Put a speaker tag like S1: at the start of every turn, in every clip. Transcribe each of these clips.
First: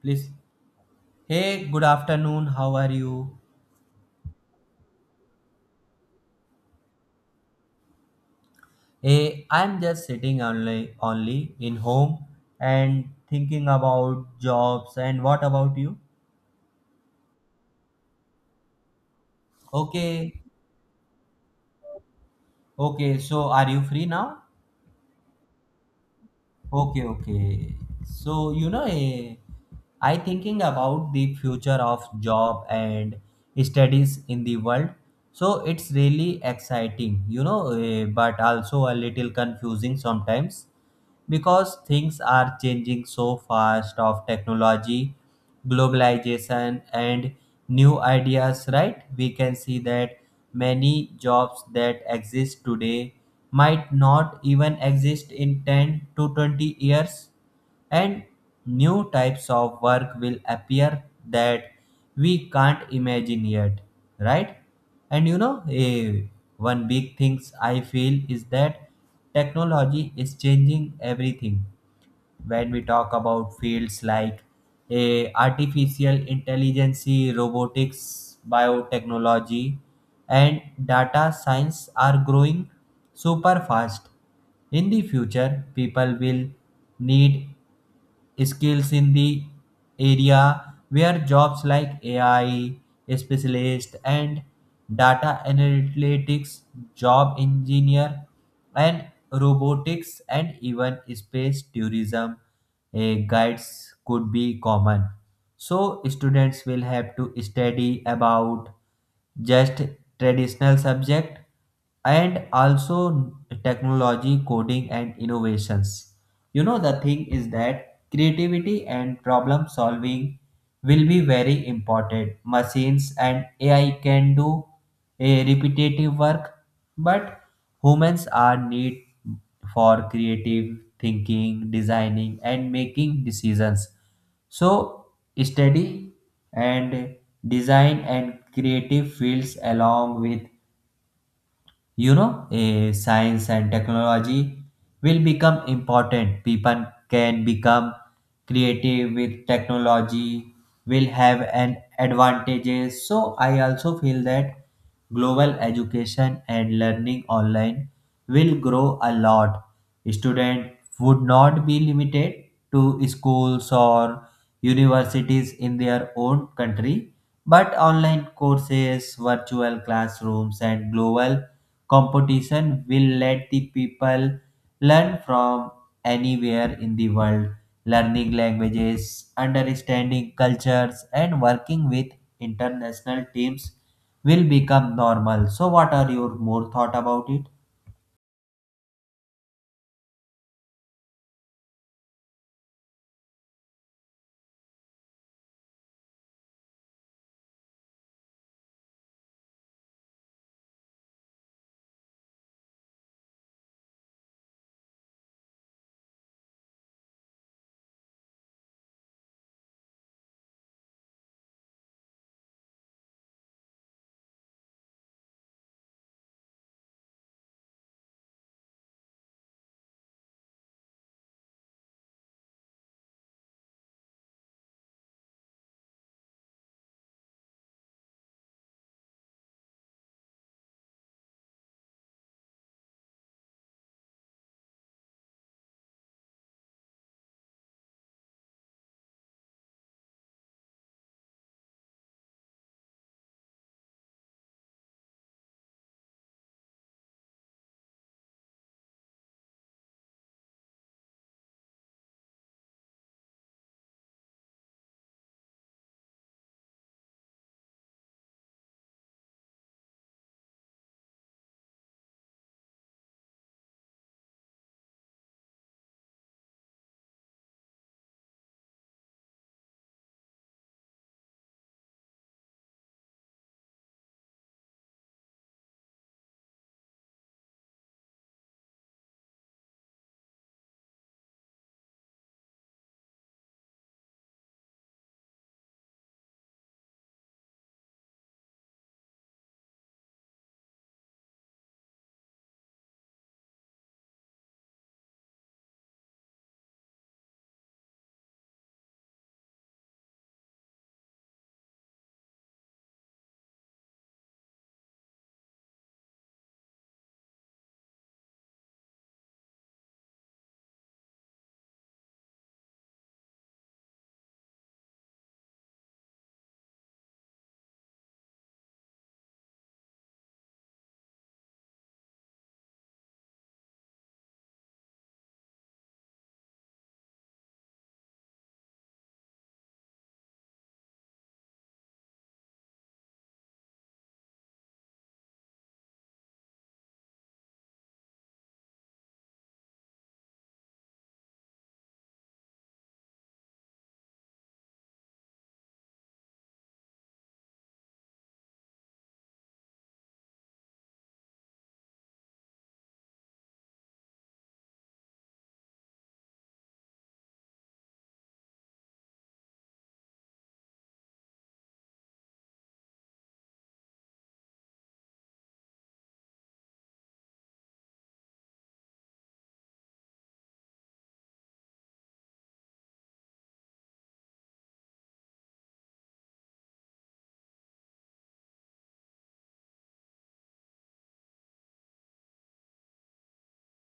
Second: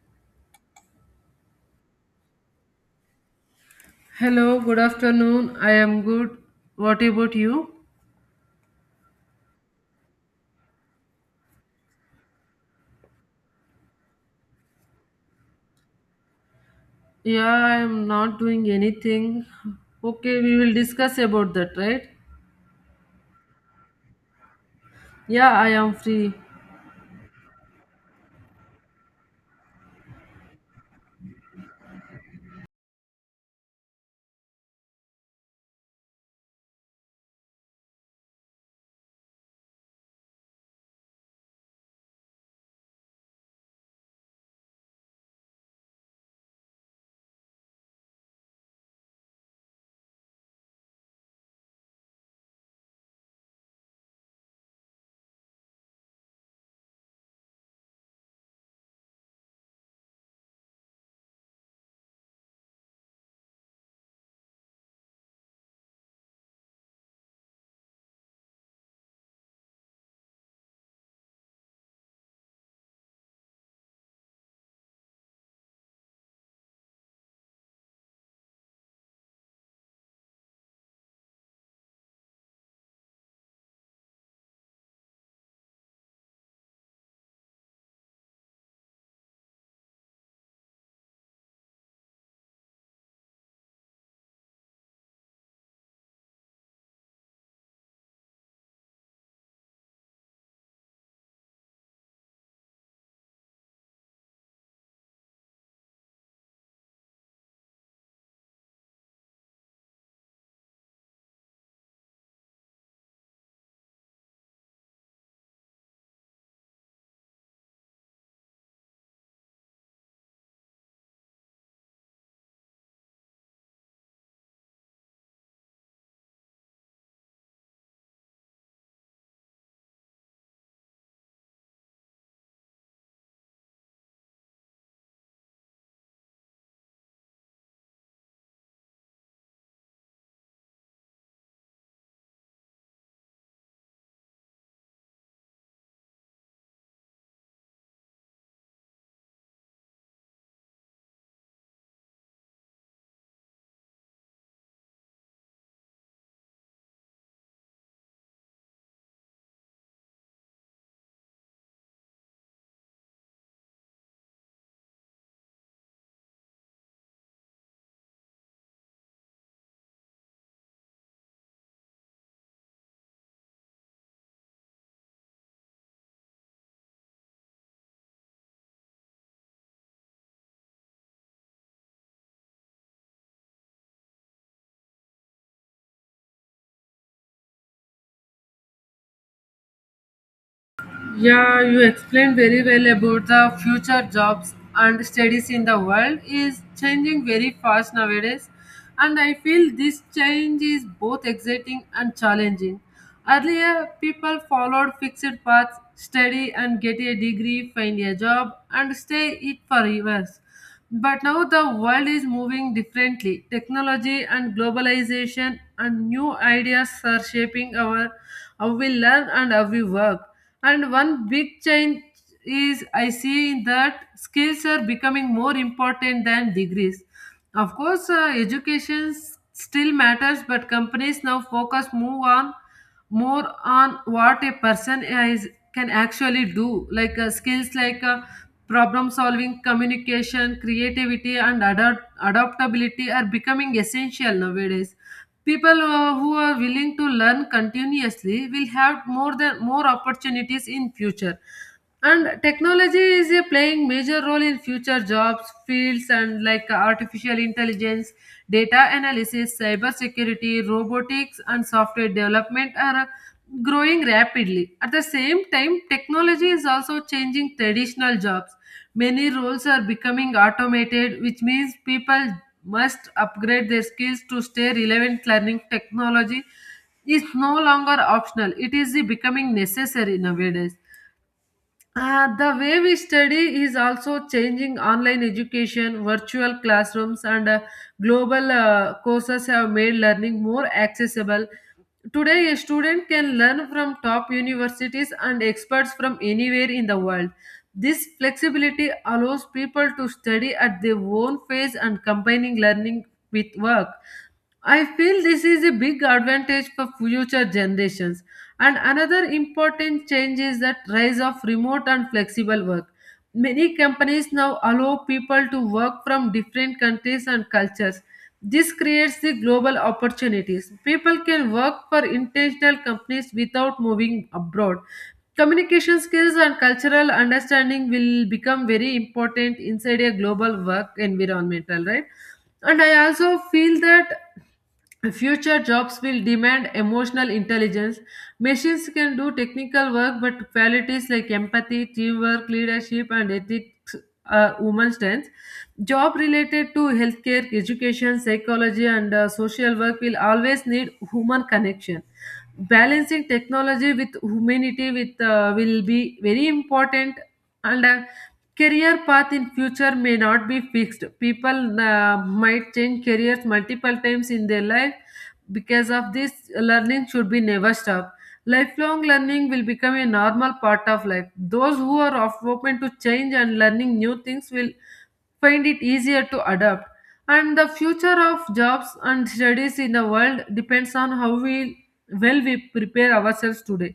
S1: Please. Hey, good afternoon. How are you?
S2: Hello, good afternoon. I am good. What about you?
S1: Hey, I'm just sitting only in home and thinking about jobs. And what about you?
S2: Yeah, I am not doing anything. Okay,
S1: Okay.
S2: we will discuss about that, right?
S1: Okay. So are you free now?
S2: Yeah, I am free.
S1: Okay, okay. So you know, I thinking about the future of job and studies in the world. So it's really exciting, you know, but also a little confusing sometimes because things are changing so fast of technology, globalization, and new ideas, right? We can see that many jobs that exist today might not even exist in 10 to 20 years, and new types of work will appear that we can't imagine yet, right? And you know, one big things I feel is that technology is changing everything. When we talk about fields like artificial intelligence, robotics, biotechnology, and data science are growing super fast. In the future, people will need skills in the area where jobs like AI specialist and data analytics, job engineer, and robotics and even space tourism guides could be common. So students will have to study about just traditional subject and also technology, coding, and innovations. You know, the thing is that creativity and problem solving will be very important. Machines and AI can do a repetitive work, but humans are need for creative thinking, designing, and making decisions. So study and design and creative fields along with you know, science and technology will become important. People can become creative with technology will have an advantages. So I also feel that global education and learning online will grow a lot. Student would not be limited to schools or universities in their own country, but online courses, virtual classrooms, and global competition will let the people learn from anywhere in the world. Learning languages, understanding cultures, and working with international teams will become normal. So, what are your more thought about it?
S2: Yeah, you explained very well about the future jobs and studies in the world is changing very fast nowadays. And I feel this change is both exciting and challenging. Earlier, people followed fixed paths, study and get a degree, find a job, and stay it for years. But now the world is moving differently. Technology and globalization and new ideas are shaping our how we learn and how we work. And one big change is I see that skills are becoming more important than degrees. Of course, education still matters, but companies now focus more on what a person is can actually do like skills like problem solving, communication, creativity, and adaptability are becoming essential nowadays. People who are willing to learn continuously will have more than more opportunities in future. And technology is playing major role in future jobs fields and like artificial intelligence, data analysis, cybersecurity, robotics, and software development are growing rapidly. At the same time, technology is also changing traditional jobs. Many roles are becoming automated, which means people must upgrade their skills to stay relevant. Learning technology is no longer optional, it is becoming necessary nowadays. The way we study is also changing. Online education, virtual classrooms, and global courses have made learning more accessible. Today, a student can learn from top universities and experts from anywhere in the world. This flexibility allows people to study at their own pace and combining learning with work. I feel this is a big advantage for future generations. And another important change is that rise of remote and flexible work. Many companies now allow people to work from different countries and cultures. This creates the global opportunities. People can work for international companies without moving abroad. Communication skills and cultural understanding will become very important inside a global work environmental, right? And I also feel that future jobs will demand emotional intelligence. Machines can do technical work, but qualities like empathy, teamwork, leadership, and ethics are women's strengths. Job related to healthcare, education, psychology, and social work will always need human connection. Balancing technology with humanity with will be very important, and career path in future may not be fixed. People might change careers multiple times in their life. Because of this, learning should be never stopped. Lifelong learning will become a normal part of life. Those who are open to change and learning new things will find it easier to adapt. And the future of jobs and studies in the world depends on how we well we prepare ourselves today.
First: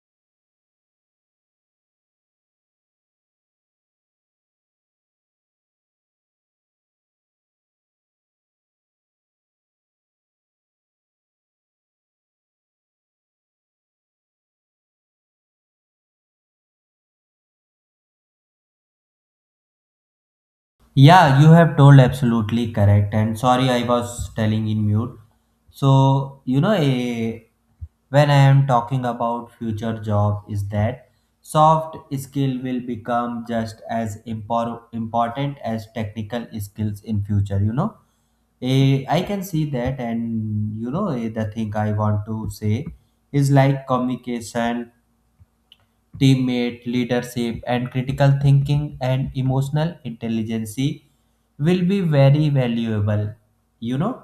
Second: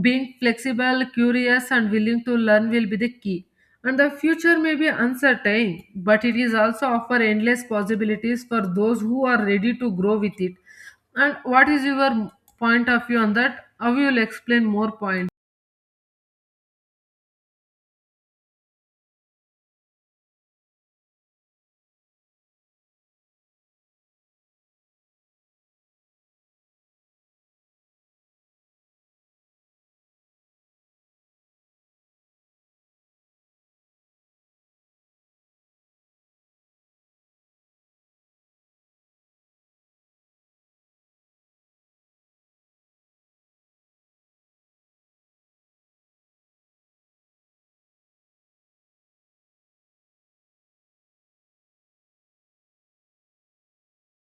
S2: Being flexible, curious, and willing to learn will be the key. And the future may be uncertain, but it is also offer endless possibilities for those who are ready to grow with it. And what is your point of view on that? How you will explain more points?
S1: Yeah, you have told absolutely correct. And sorry, I was telling in mute. So, you know, when I am talking about future job, is that soft skill will become just as important as technical skills in future. You know, I can see that, and you know, the thing I want to say is like communication, teammate, leadership, and critical thinking, and emotional intelligence will be very valuable. You know,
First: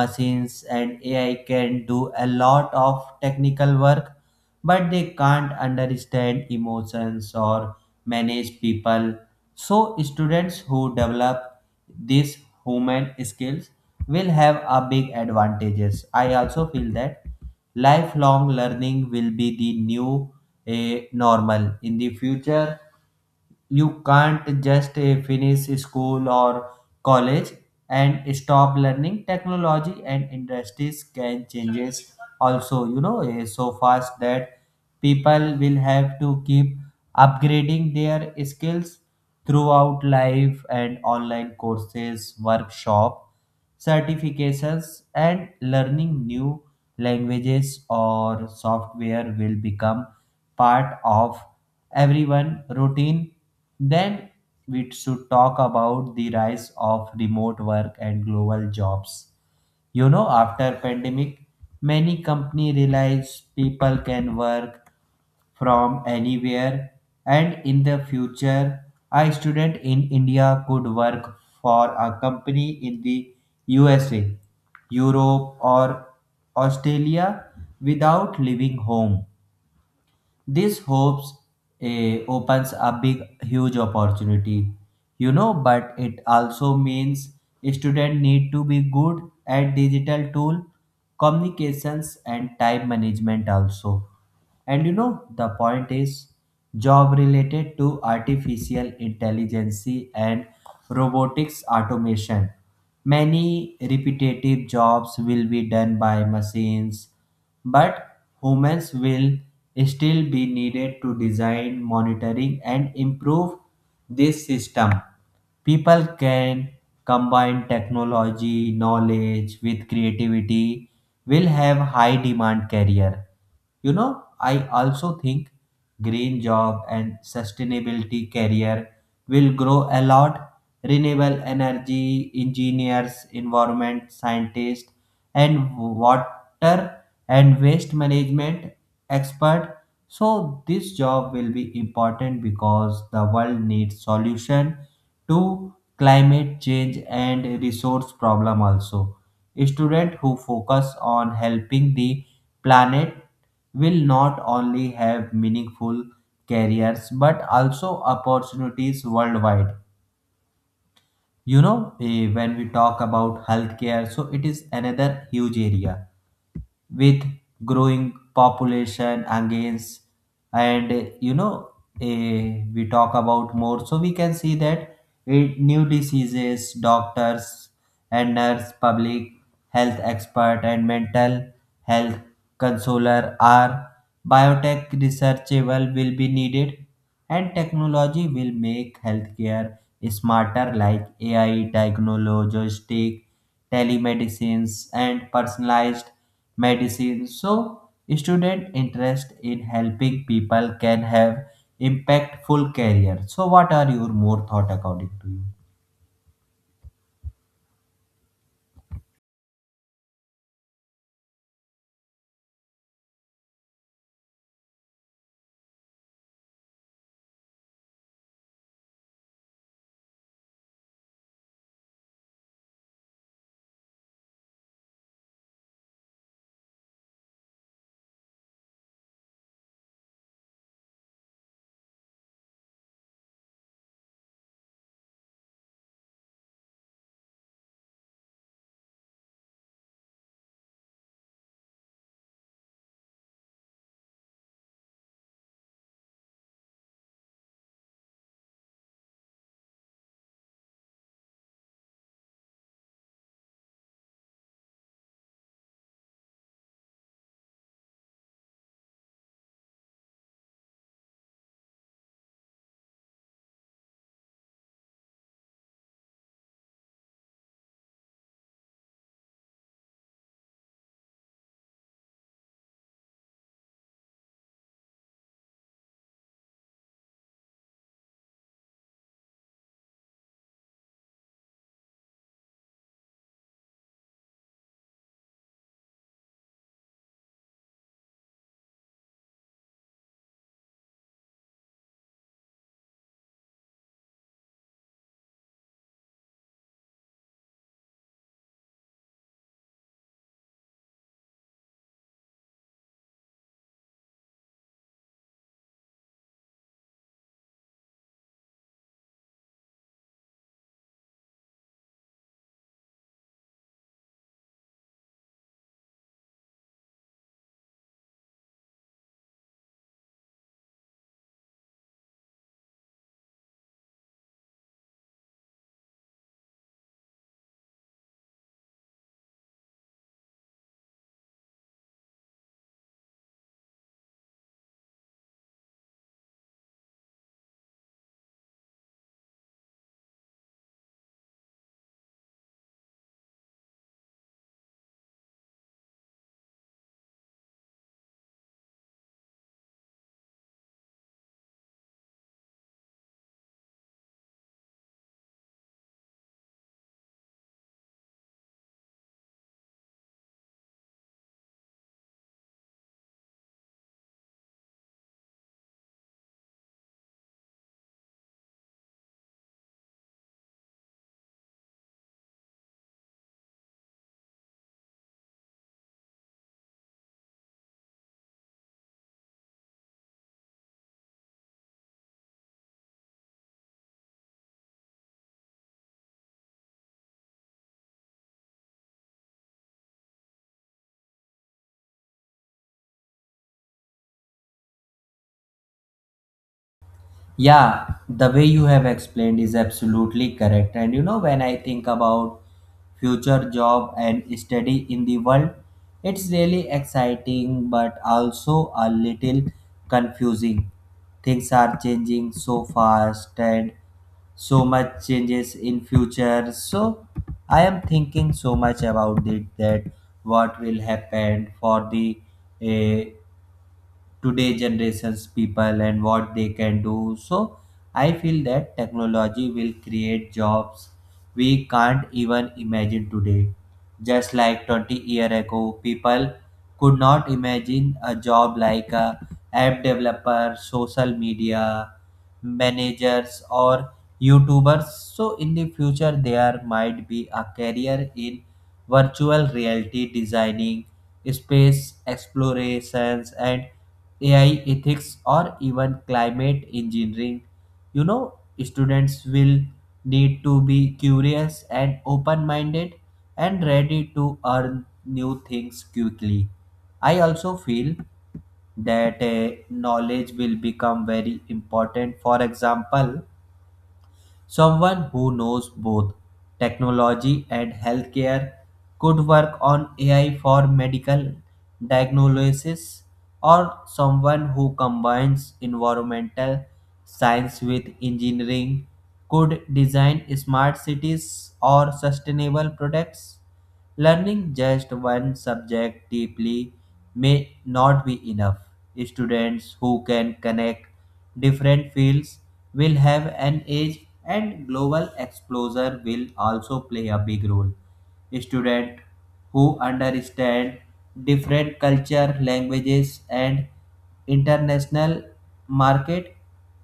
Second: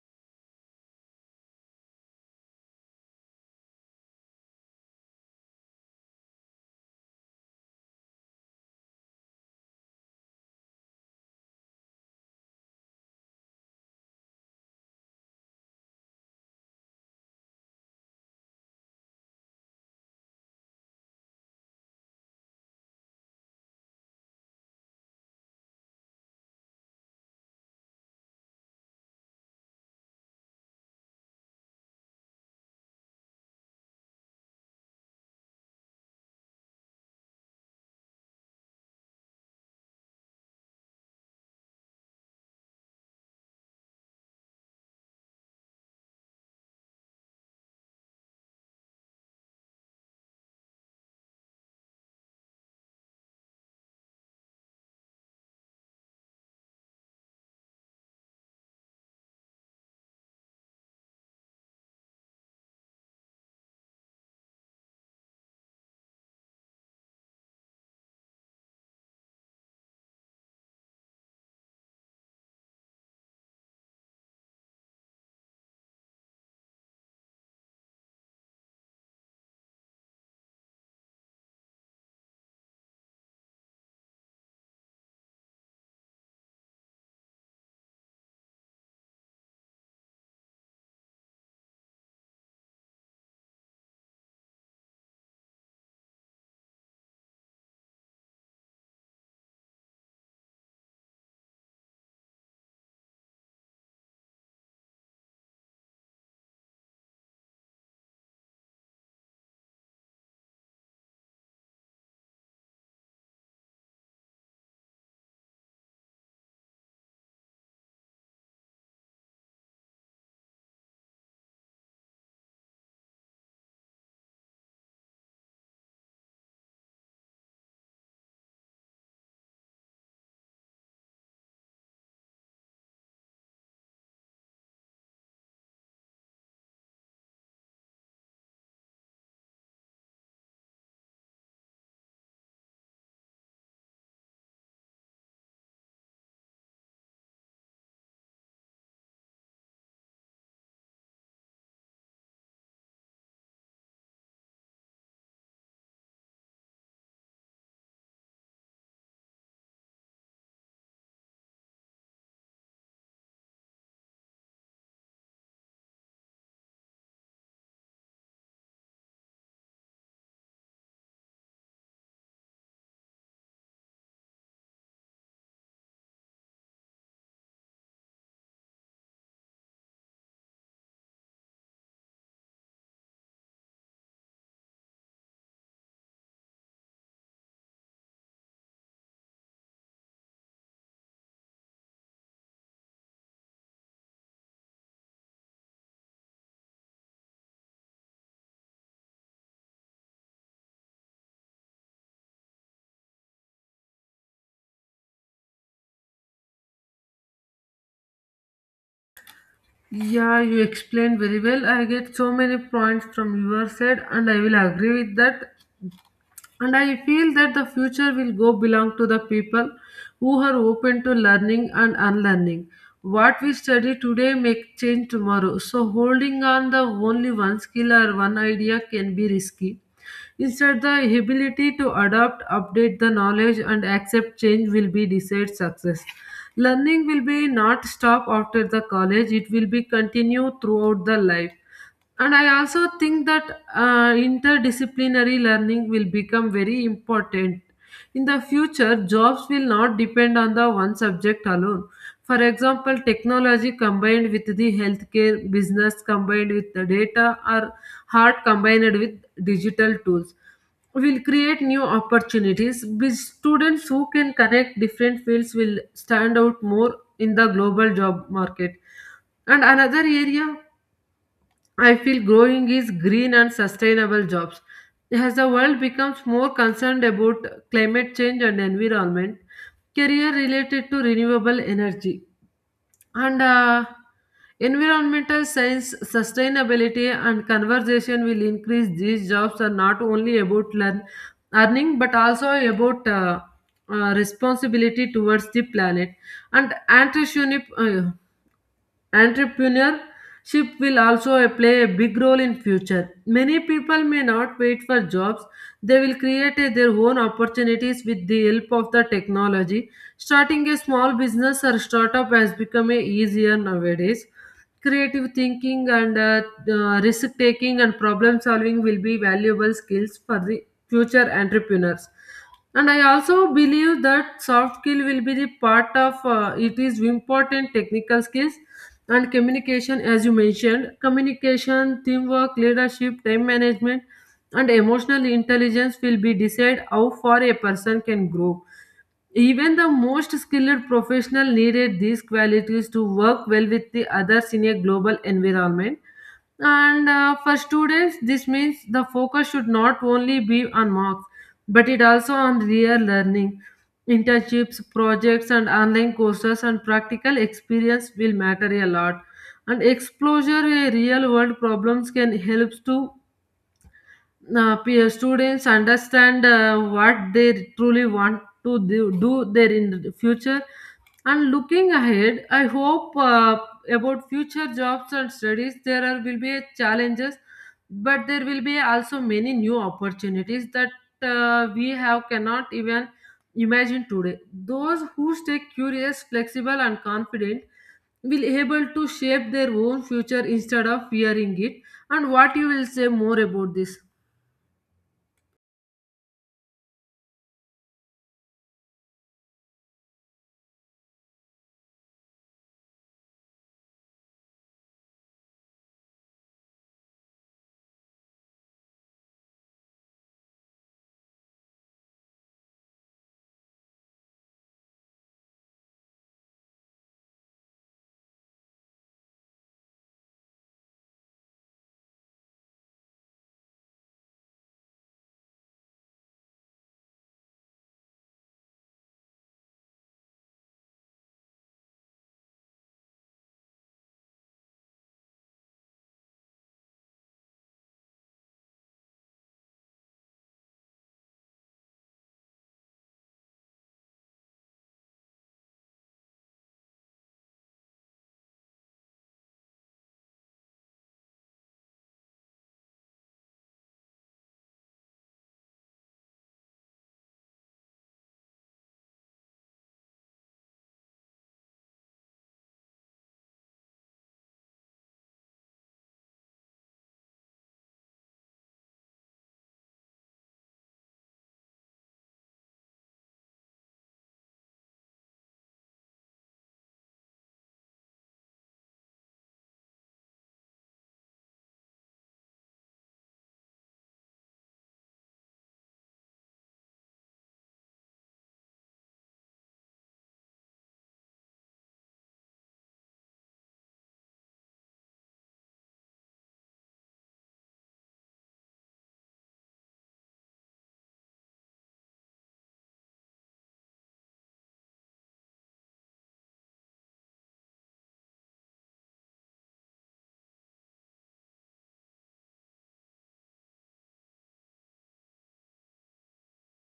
S1: machines and AI can do a lot of technical work, but they can't understand emotions or manage people. So, students who develop these human skills will have a big advantages. I also feel that lifelong learning will be the new normal in the future. You can't just finish school or college and stop learning. Technology and industries can changes also, you know, so fast that people will have to keep upgrading their skills throughout life. And online courses, workshop, certifications, and learning new languages or software will become part of everyone routine. Then we should talk about the rise of remote work and global jobs. You know, after pandemic, many company realize people can work from anywhere. And in the future, a student in India could work for a company in the USA, Europe, or Australia without leaving home. This hopes, opens a big, huge opportunity, you know, but it also means students need to be good at digital tool, communications, and time management also. And you know, the point is job related to artificial intelligence and robotics automation. Many repetitive jobs will be done by machines, but humans will still be needed to design, monitoring, and improve this system. People can combine technology, knowledge with creativity, will have high demand career. You know, I also think green job and sustainability career will grow a lot. Renewable energy engineers, environment scientists, and water and waste management expert. So this job will be important because the world needs solution to climate change and resource problem also. Students who focus on helping the planet will not only have meaningful careers but also opportunities worldwide. You know, when we talk about healthcare, so it is another huge area with growing population against. And you know, we talk about more, so we can see that new diseases, doctors and nurse, public health expert, and mental health consoler are biotech researchable will be needed. And technology will make healthcare smarter like AI diagnostic, telemedicines, and personalized medicine. So, student interest in helping people can have impactful career. So, what are your more thought according to you?
S2: Yeah, you explained very well. I get so many points from your side, and I will agree with that. And I feel that the future will go belong to the people who are open to learning and unlearning. What we study today may change tomorrow. So holding on the only one skill or one idea can be risky. Instead, the ability to adapt, update the knowledge, and accept change will be desired success. Learning will be not stop after the college; it will be continue throughout the life. And I also think that interdisciplinary learning will become very important. In the future, jobs will not depend on the one subject alone. For example, technology combined with the healthcare, business combined with the data, or art combined with digital tools will create new opportunities. With students who can connect different fields will stand out more in the global job market. And another area I feel growing is green and sustainable jobs. As the world becomes more concerned about climate change and environment, career related to renewable energy and environmental science, sustainability, and conversation will increase. These jobs are not only about learn, earning but also about responsibility towards the planet and entrepreneurship. Entrepreneurship will also play a big role in future. Many people may not wait for jobs. They will their own opportunities with the help of the technology. Starting a small business or startup has become a easier nowadays. Creative thinking and risk taking and problem solving will be valuable skills for the future entrepreneurs. And I also believe that soft skill will be the part of it is important technical skills and communication. As you mentioned, communication, teamwork, leadership, time management, and emotional intelligence will be decide how far a person can grow. Even the most skilled professional needed these qualities to work well with the others in a global environment. And for students, this means the focus should not only be on marks, but it also on real learning. Internships, projects, and online courses and practical experience will matter a lot. And exposure to real world problems can help to students understand what they truly want to do, do there in the future. And looking ahead, I hope about future jobs and studies there are, will be challenges, but there will be also many new opportunities that we have cannot even imagine today. Those who stay curious, flexible, and confident will able to shape their own future instead of fearing it. And what you will say more about this?
S1: Yeah, the way you have explained is absolutely correct. And you know, when I think about future job and study in the world, it's really exciting but also a little confusing. Things are changing so fast and so much changes in future. So I am thinking so much about it that what will happen for the uh, today generations people and what they can do. So I feel that technology will create jobs we can't even imagine today. Just like 20 year ago, people could not imagine a job like a app developer, social media managers, or youtubers. So in the future, there might be a career in virtual reality designing, space explorations, and AI ethics, or even climate engineering. You know, students will need to be curious and open minded and ready to learn new things quickly. I also feel that knowledge will become very important. For example, someone who knows both technology and healthcare could work on AI for medical diagnosis, or someone who combines environmental science with engineering could design smart cities or sustainable products. Learning just one subject deeply may not be enough. Students who can connect different fields will have an edge, and global exposure will also play a big role. Students who understand different culture, languages, and international market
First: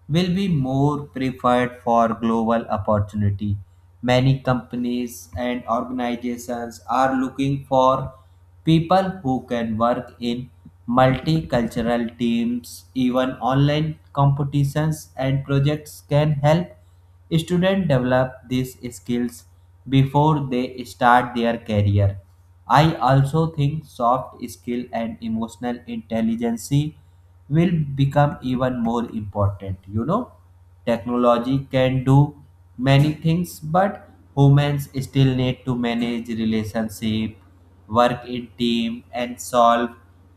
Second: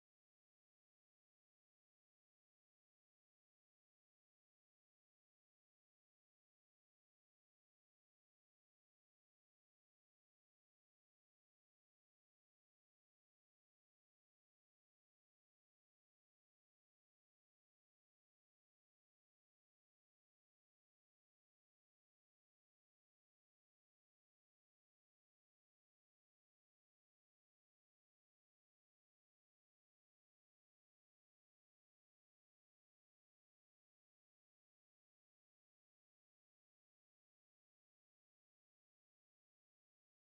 S1: will be more preferred for global opportunity. Many companies and organizations are looking for people who can work in multicultural teams. Even online competitions and projects can help students develop these skills before they start their career. I also think soft skill and emotional intelligence will become even more important. You know, technology can do many things, but humans still need to manage relationship, work in team, and solve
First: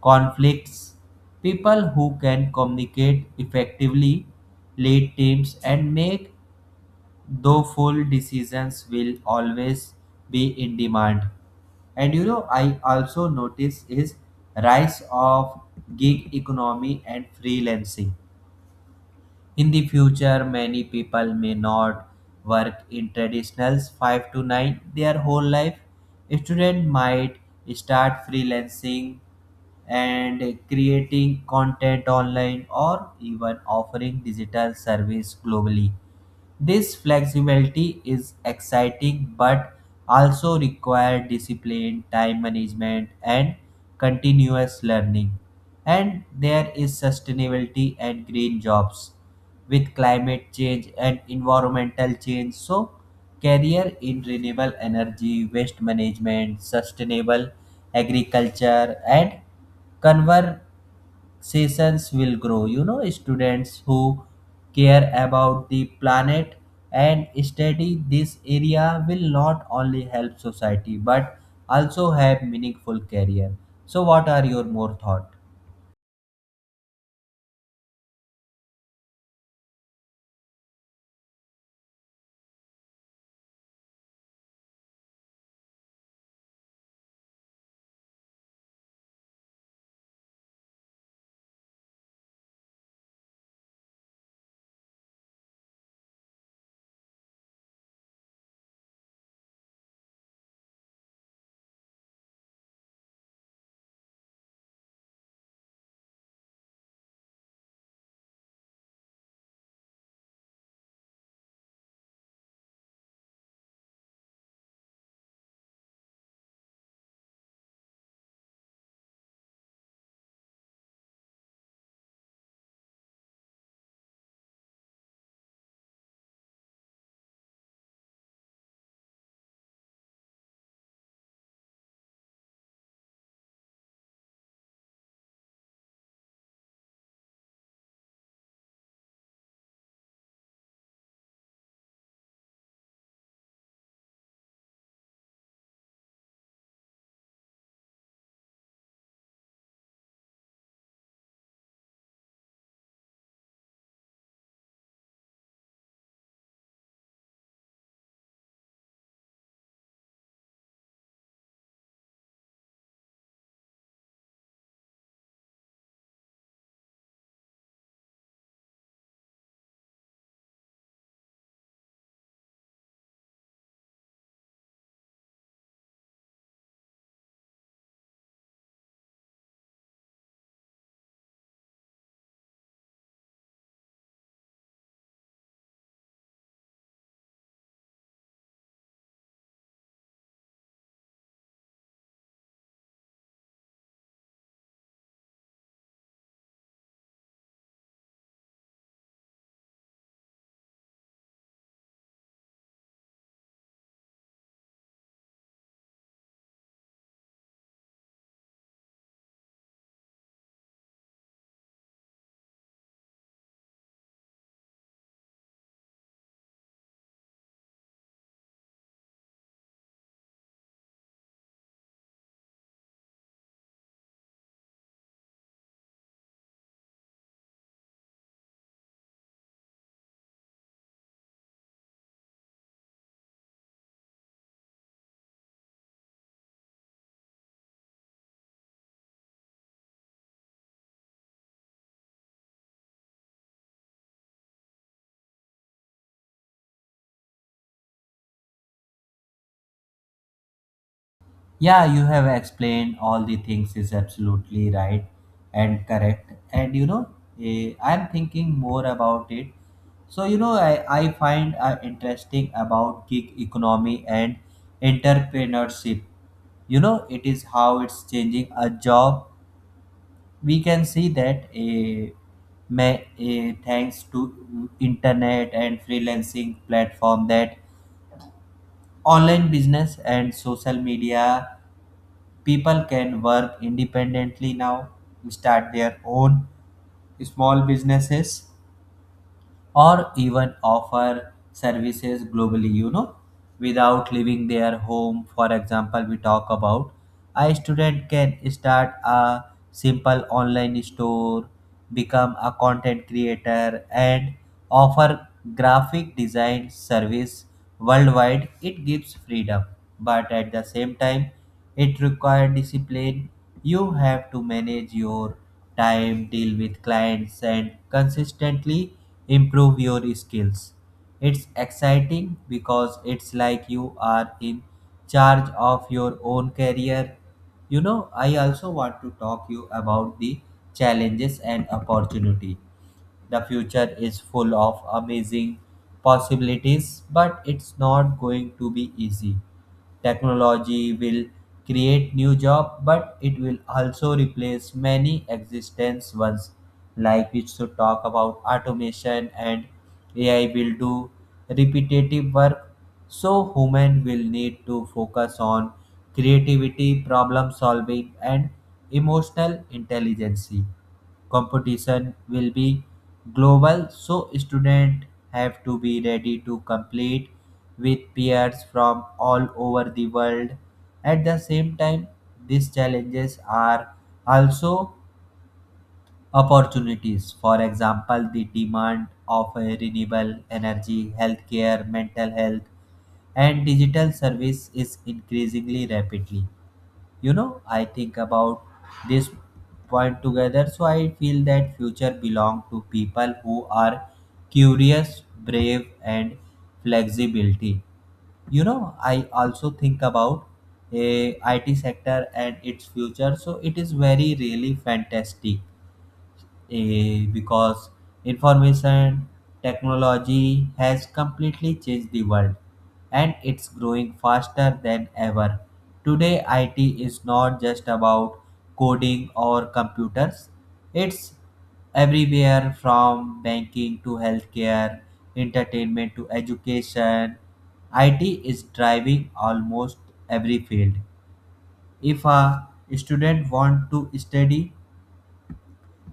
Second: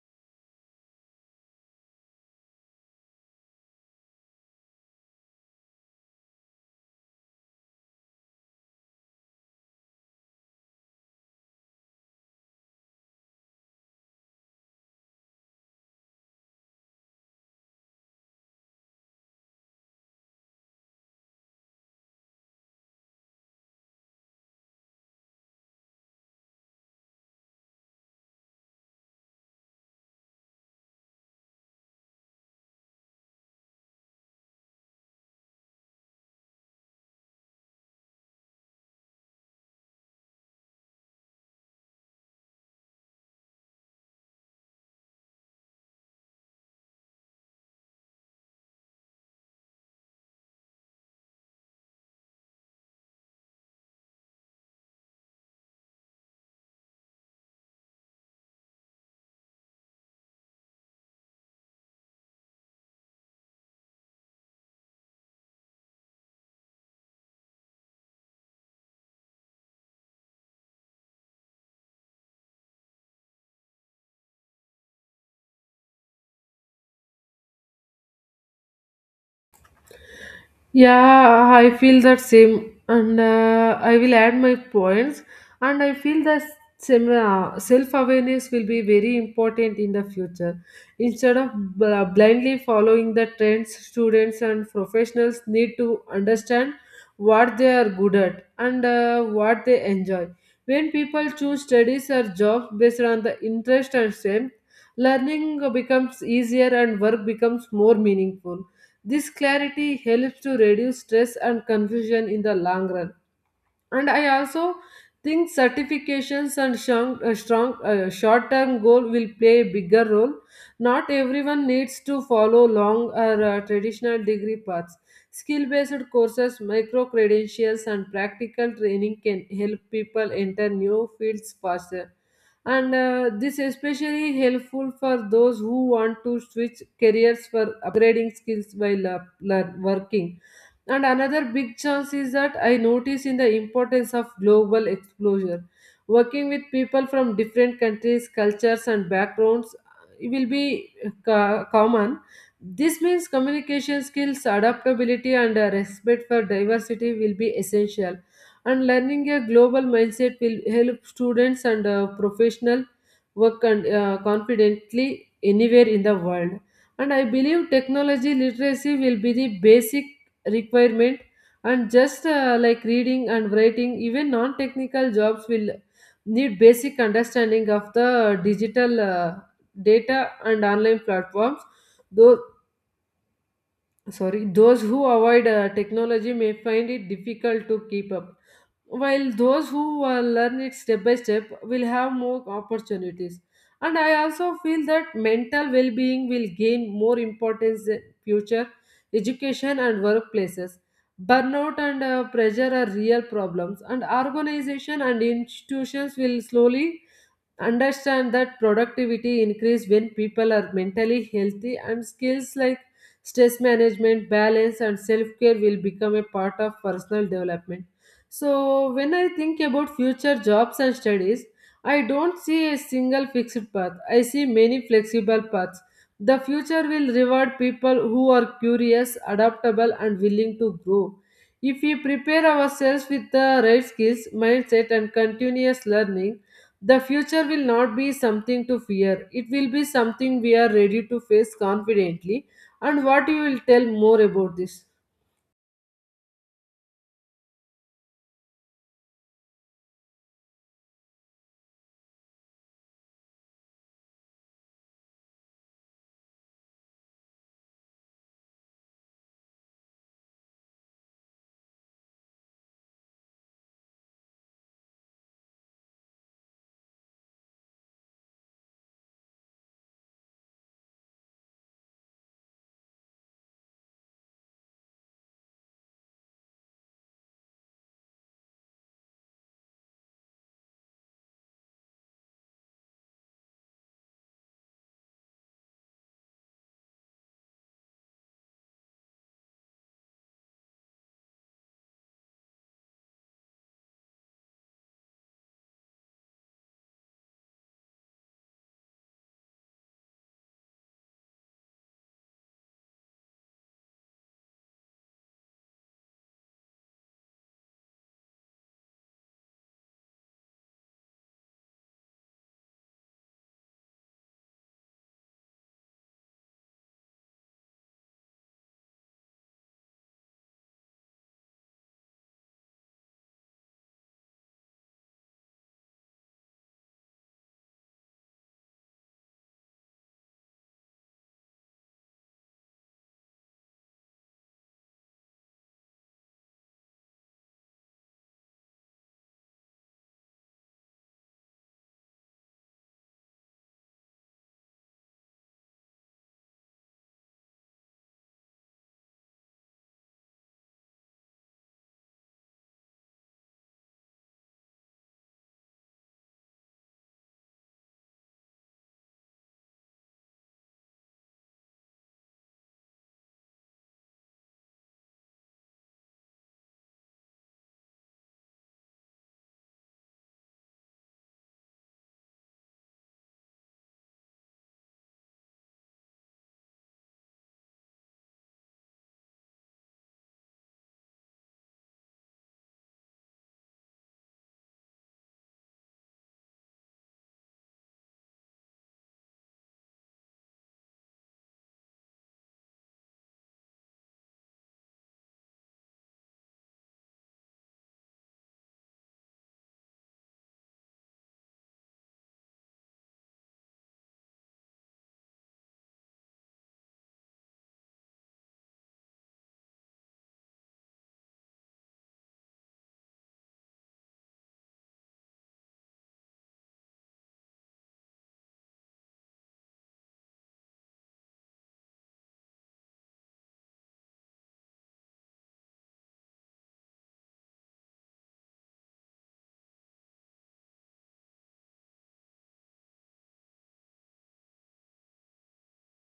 S1: conflicts. People who can communicate effectively, lead teams, and make though full decisions will always be in demand. And you know, I also notice is rise of gig economy and freelancing. In the future, many people may not work in traditionals five to nine their whole life. A student might start freelancing and creating content online or even offering digital service globally. This flexibility is exciting but also requires discipline, time management, and continuous learning. And there is sustainability and green jobs with climate change and environmental change. So, career in renewable energy, waste management, sustainable agriculture, and conver sessions will grow. You know, students who care about the planet and study this area will not only help society but also have meaningful career. So what are your more thought?
S2: Yeah, I feel that same, and I will add my points. And I feel that self-awareness will be very important in the future. Instead of blindly following the trends, students and professionals need to understand what they are good at and what they enjoy. When people choose studies or jobs based on the interest and strength, learning becomes easier and work becomes more meaningful. This clarity helps to reduce stress and confusion in the long run. And I also think certifications and strong short-term goal will play a bigger role. Not everyone needs to follow long or traditional degree paths. Skill-based courses, micro credentials, and practical training can help people enter new fields faster. And this is especially helpful for those who want to switch careers for upgrading skills while working. And another big chance is that I notice in the importance of global exposure. Working with people from different countries, cultures, and backgrounds will be common. This means communication skills, adaptability, and respect for diversity will be essential. And learning a global mindset will help students and professional work and, confidently anywhere in the world. And I believe technology literacy will be the basic requirement. And just like reading and writing, even non-technical jobs will need basic understanding of the digital data and online platforms. Though sorry, those who avoid technology may find it difficult to keep up, while those who learn it step by step will have more opportunities. And I also feel that mental well-being will gain more importance in future education and workplaces. Burnout and pressure are real problems, and organization and institutions will slowly understand that productivity increase when people are mentally healthy. And skills like stress management, balance, and self-care will become a part of personal development. So when I think about future jobs and studies, I don't see a single fixed path. I see many flexible paths. The future will reward people who are curious, adaptable, and willing to grow. If we prepare ourselves with the right skills, mindset, and continuous learning, the future will not be something to fear. It will be something we are ready to face confidently. And what you will tell more about this?
S1: Yeah, you have explained all the things is absolutely right and correct. And you know, I'm thinking more about it. So, you know, I find interesting about gig economy and entrepreneurship. You know, it is how it's changing a job. We can see that a, may, a thanks to internet and freelancing platform that online business and social media, people can work independently now, start their own small businesses, or even offer services globally, you know, without leaving their home. For example, we talk about a student can start a simple online store, become a content creator, and offer graphic design service worldwide. It gives freedom, but at the same time, it requires discipline. You have to manage your time, deal with clients, and consistently improve your skills. It's exciting because it's like you are in charge of your own career. You know, I also want to talk you about the challenges and opportunity. The future is full of amazing possibilities, but it's not going to be easy. Technology will create new job, but it will also replace many existence ones. Like we should talk about automation and AI will do repetitive work. So human will need to focus on creativity, problem solving, and emotional intelligence. Competition will be global, so students have to be ready to compete with peers from all over the world. At the same time, these challenges are also opportunities. For example, the demand of renewable energy, healthcare, mental health, and digital service is increasingly rapidly. You know, I think about this point together, so I feel that future belong to people who are curious, brave, and flexibility. You know, I also think about a IT sector and its future. So it is very really fantastic, because information technology has completely changed the world, and it's growing faster than ever. Today, IT is not just about coding or computers, it's everywhere from banking to healthcare, entertainment to education. IT is driving almost every field. If a student wants to study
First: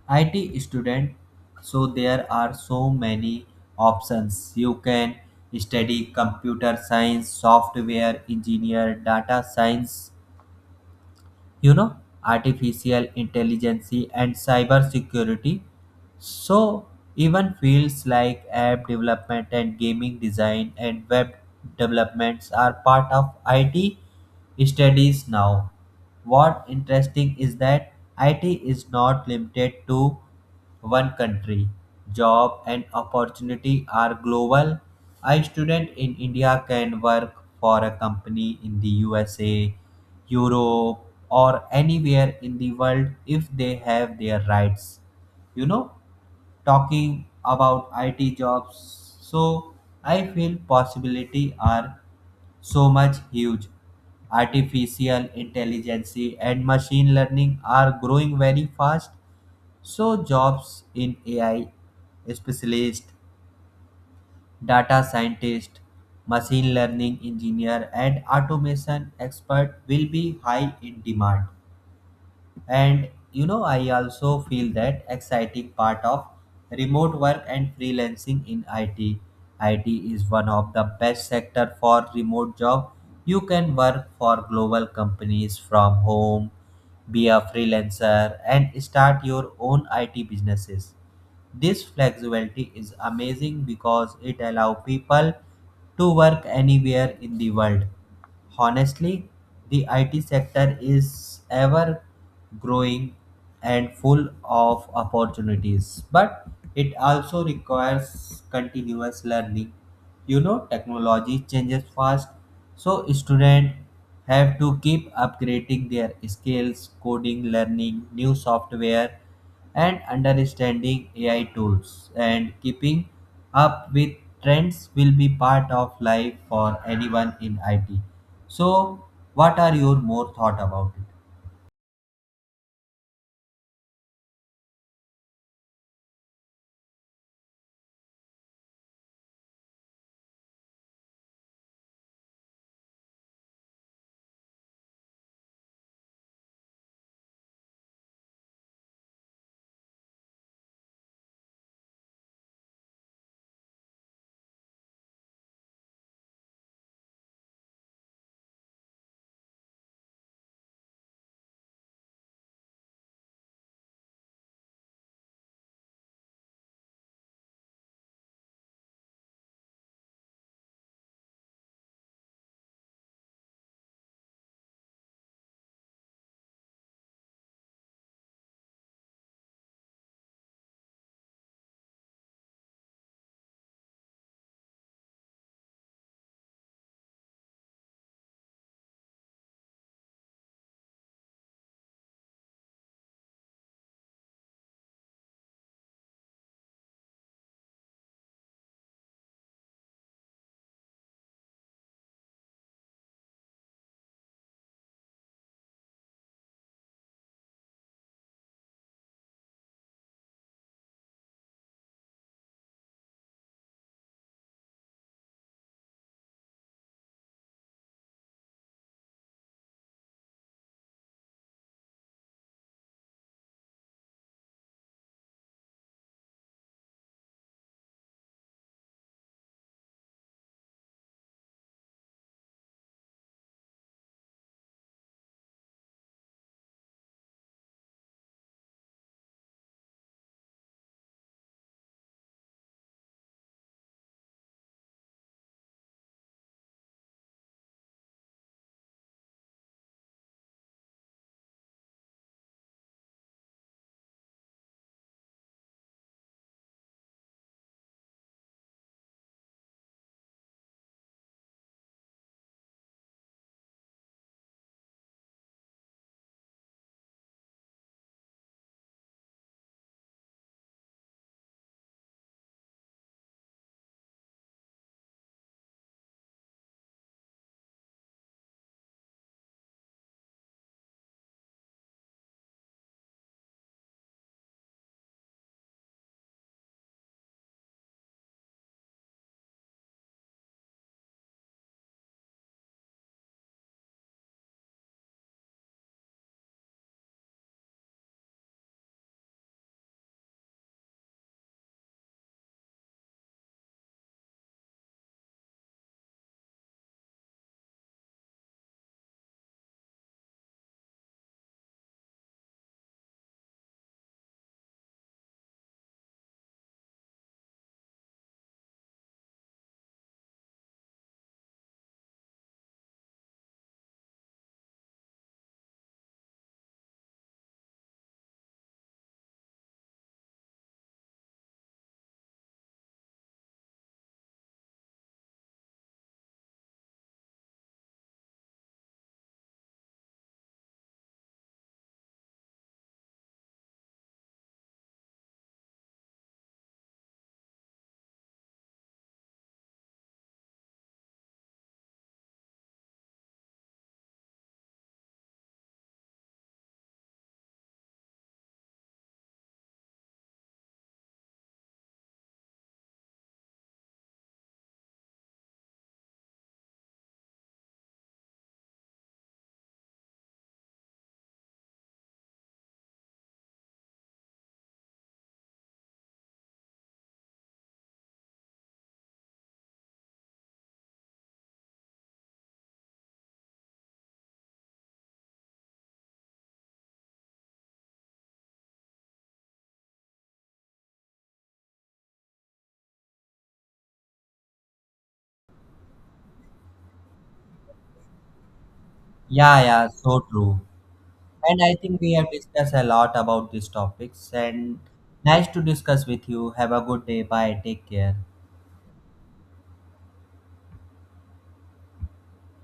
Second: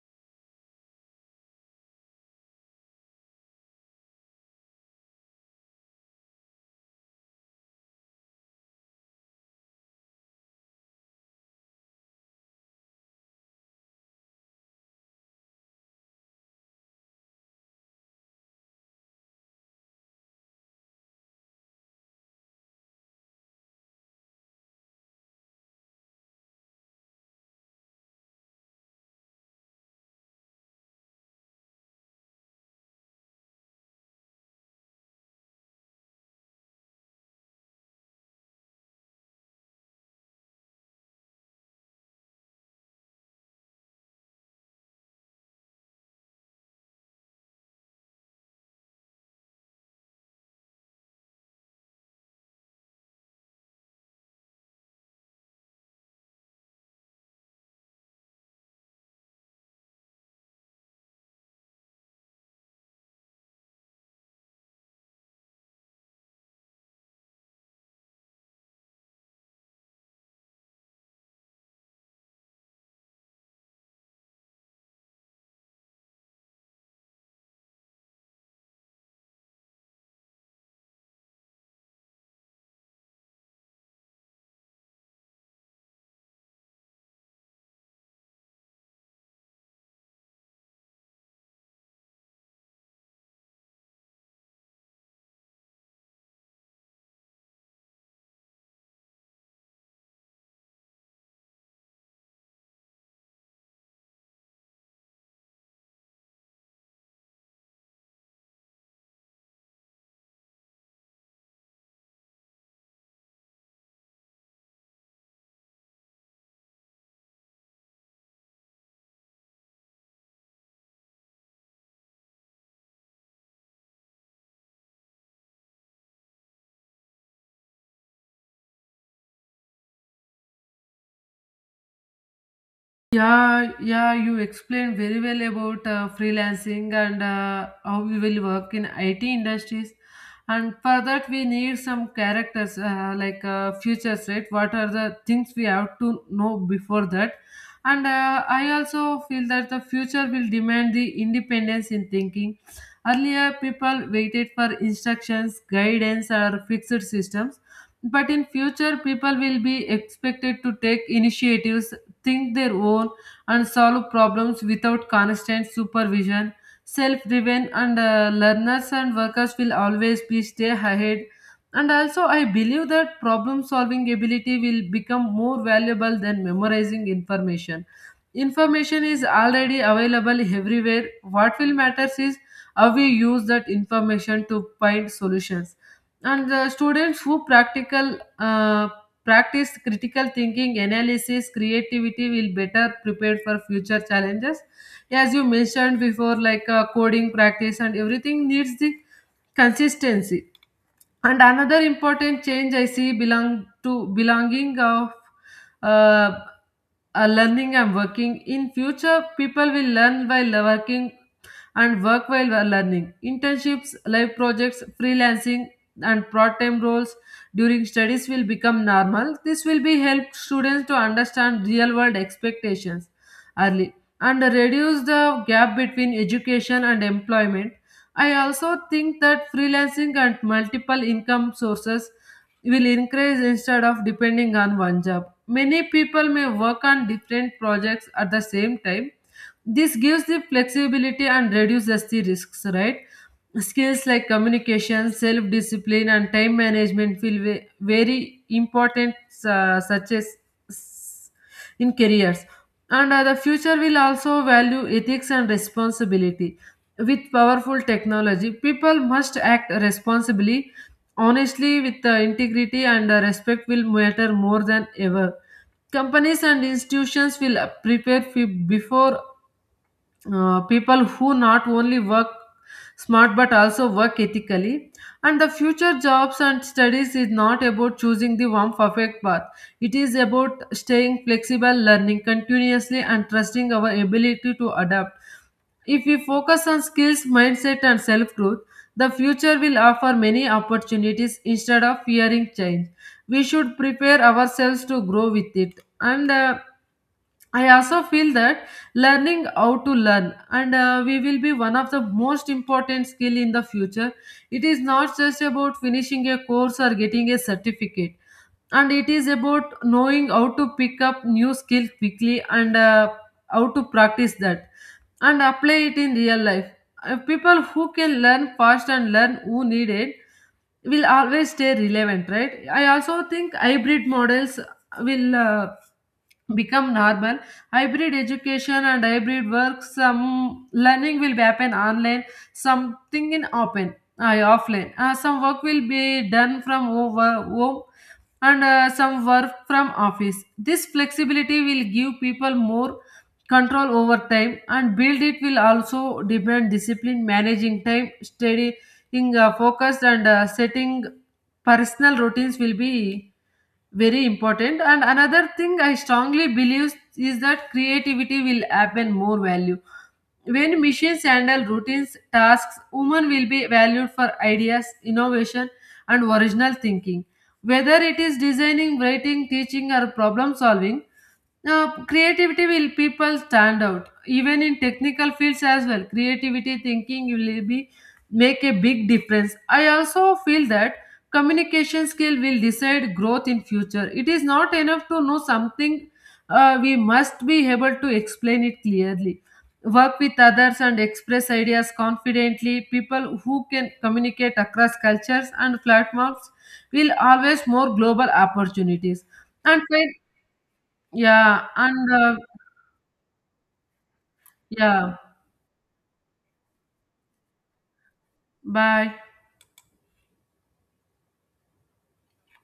S1: IT student, so there are so many options. You can study computer science, software engineer, data science, you know, artificial intelligence, and cyber security. So even fields like app development and gaming design and web developments are part of IT studies now. What interesting is that IT is not limited to one country. Job and opportunity are global. A student in India can work for a company in the USA, Europe, or anywhere in the world if they have their rights. You know, talking about IT jobs. So I feel possibility are so much huge. Artificial intelligence and machine learning are growing very fast. So jobs in AI specialist, data scientist, machine learning engineer, and automation expert will be high in demand. And you know, I also feel that exciting part of remote work and freelancing in IT. IT is one of the best sector for remote job. You can work for global companies from home, be a freelancer, and start your own IT businesses. This flexibility is amazing because it allows people to work anywhere in the world. Honestly, the IT sector is ever growing and full of opportunities, but it also requires continuous learning. You know, technology changes fast, so students have to keep upgrading their skills, coding, learning new software, and understanding AI tools, and keeping up with trends will be part of life for anyone in IT. So, what are your more thought about it?
S2: Yeah, yeah, you explained very well about freelancing and how we will work in IT industries. And for that, we need some characters like futures, right? What are the things we have to know before that? And I also feel that the future will demand the independence in thinking. Earlier, people waited for instructions, guidance, or fixed systems. But in future, people will be expected to take initiatives, think their own, and solve problems without constant supervision. Self driven and learners and workers will always be stay ahead. And also, I believe that problem solving ability will become more valuable than memorizing information. Information is already available everywhere. What will matters is how we use that information to find solutions. And the students who practical practice critical thinking, analysis, creativity will better prepared for future challenges. As you mentioned before, like coding practice and everything needs the consistency. And another important change I see belong to belonging of uh, learning and working. In future, people will learn while working and work while learning. Internships, life projects, freelancing, and part-time roles during studies will become normal. This will be help students to understand real-world expectations early and reduce the gap between education and employment. I also think that freelancing and multiple income sources will increase instead of depending on one job. Many people may work on different projects at the same time. This gives the flexibility and reduces the risks, right? Skills like communication, self discipline, and time management feel very important, such as s- in careers. And the future will also value ethics and responsibility. With powerful technology, people must act responsibly, honestly, with integrity, and respect will matter more than ever. Companies and institutions will prepare before people who not only work smart but also work ethically. And the future jobs and studies is not about choosing the one perfect path. It is about staying flexible, learning continuously, and trusting our ability to adapt. If we focus on skills, mindset, and self growth, the future will offer many opportunities. Instead of fearing change, we should prepare ourselves to grow with it. And the I also feel that learning how to learn and we will be one of the most important skill in the future. It is not just about finishing a course or getting a certificate, and it is about knowing how to pick up new skill quickly and how to practice that and apply it in real life. People who can learn fast and learn who need it will always stay relevant, right? I also think hybrid models will become normal. Hybrid education and hybrid work, some learning will happen online, something in open, I offline. Some work will be done from over home and some work from office. This flexibility will give people more control over time and build it will also demand discipline managing time study, being focused and setting personal routines will be very important. And another thing I strongly believe is that creativity will happen more value. When machines handle routines tasks, women will be valued for ideas, innovation, and original thinking, whether it is designing, writing, teaching, or problem solving. Now, creativity will people stand out even in technical fields as well. Creativity thinking will be make a big difference. I also feel that communication skill will decide growth in future. It is not enough to know something. We must be able to explain it clearly. Work with others and express ideas confidently. People who can communicate across cultures and platforms will always more global opportunities.
S1: Yeah,
S2: And
S1: yeah,
S2: fin-
S1: so true. And
S2: yeah,
S1: I think
S2: and
S1: we have discussed a lot about these topics and
S2: yeah,
S1: nice to discuss with you. Have a good day. Bye. Take care.
S2: bye.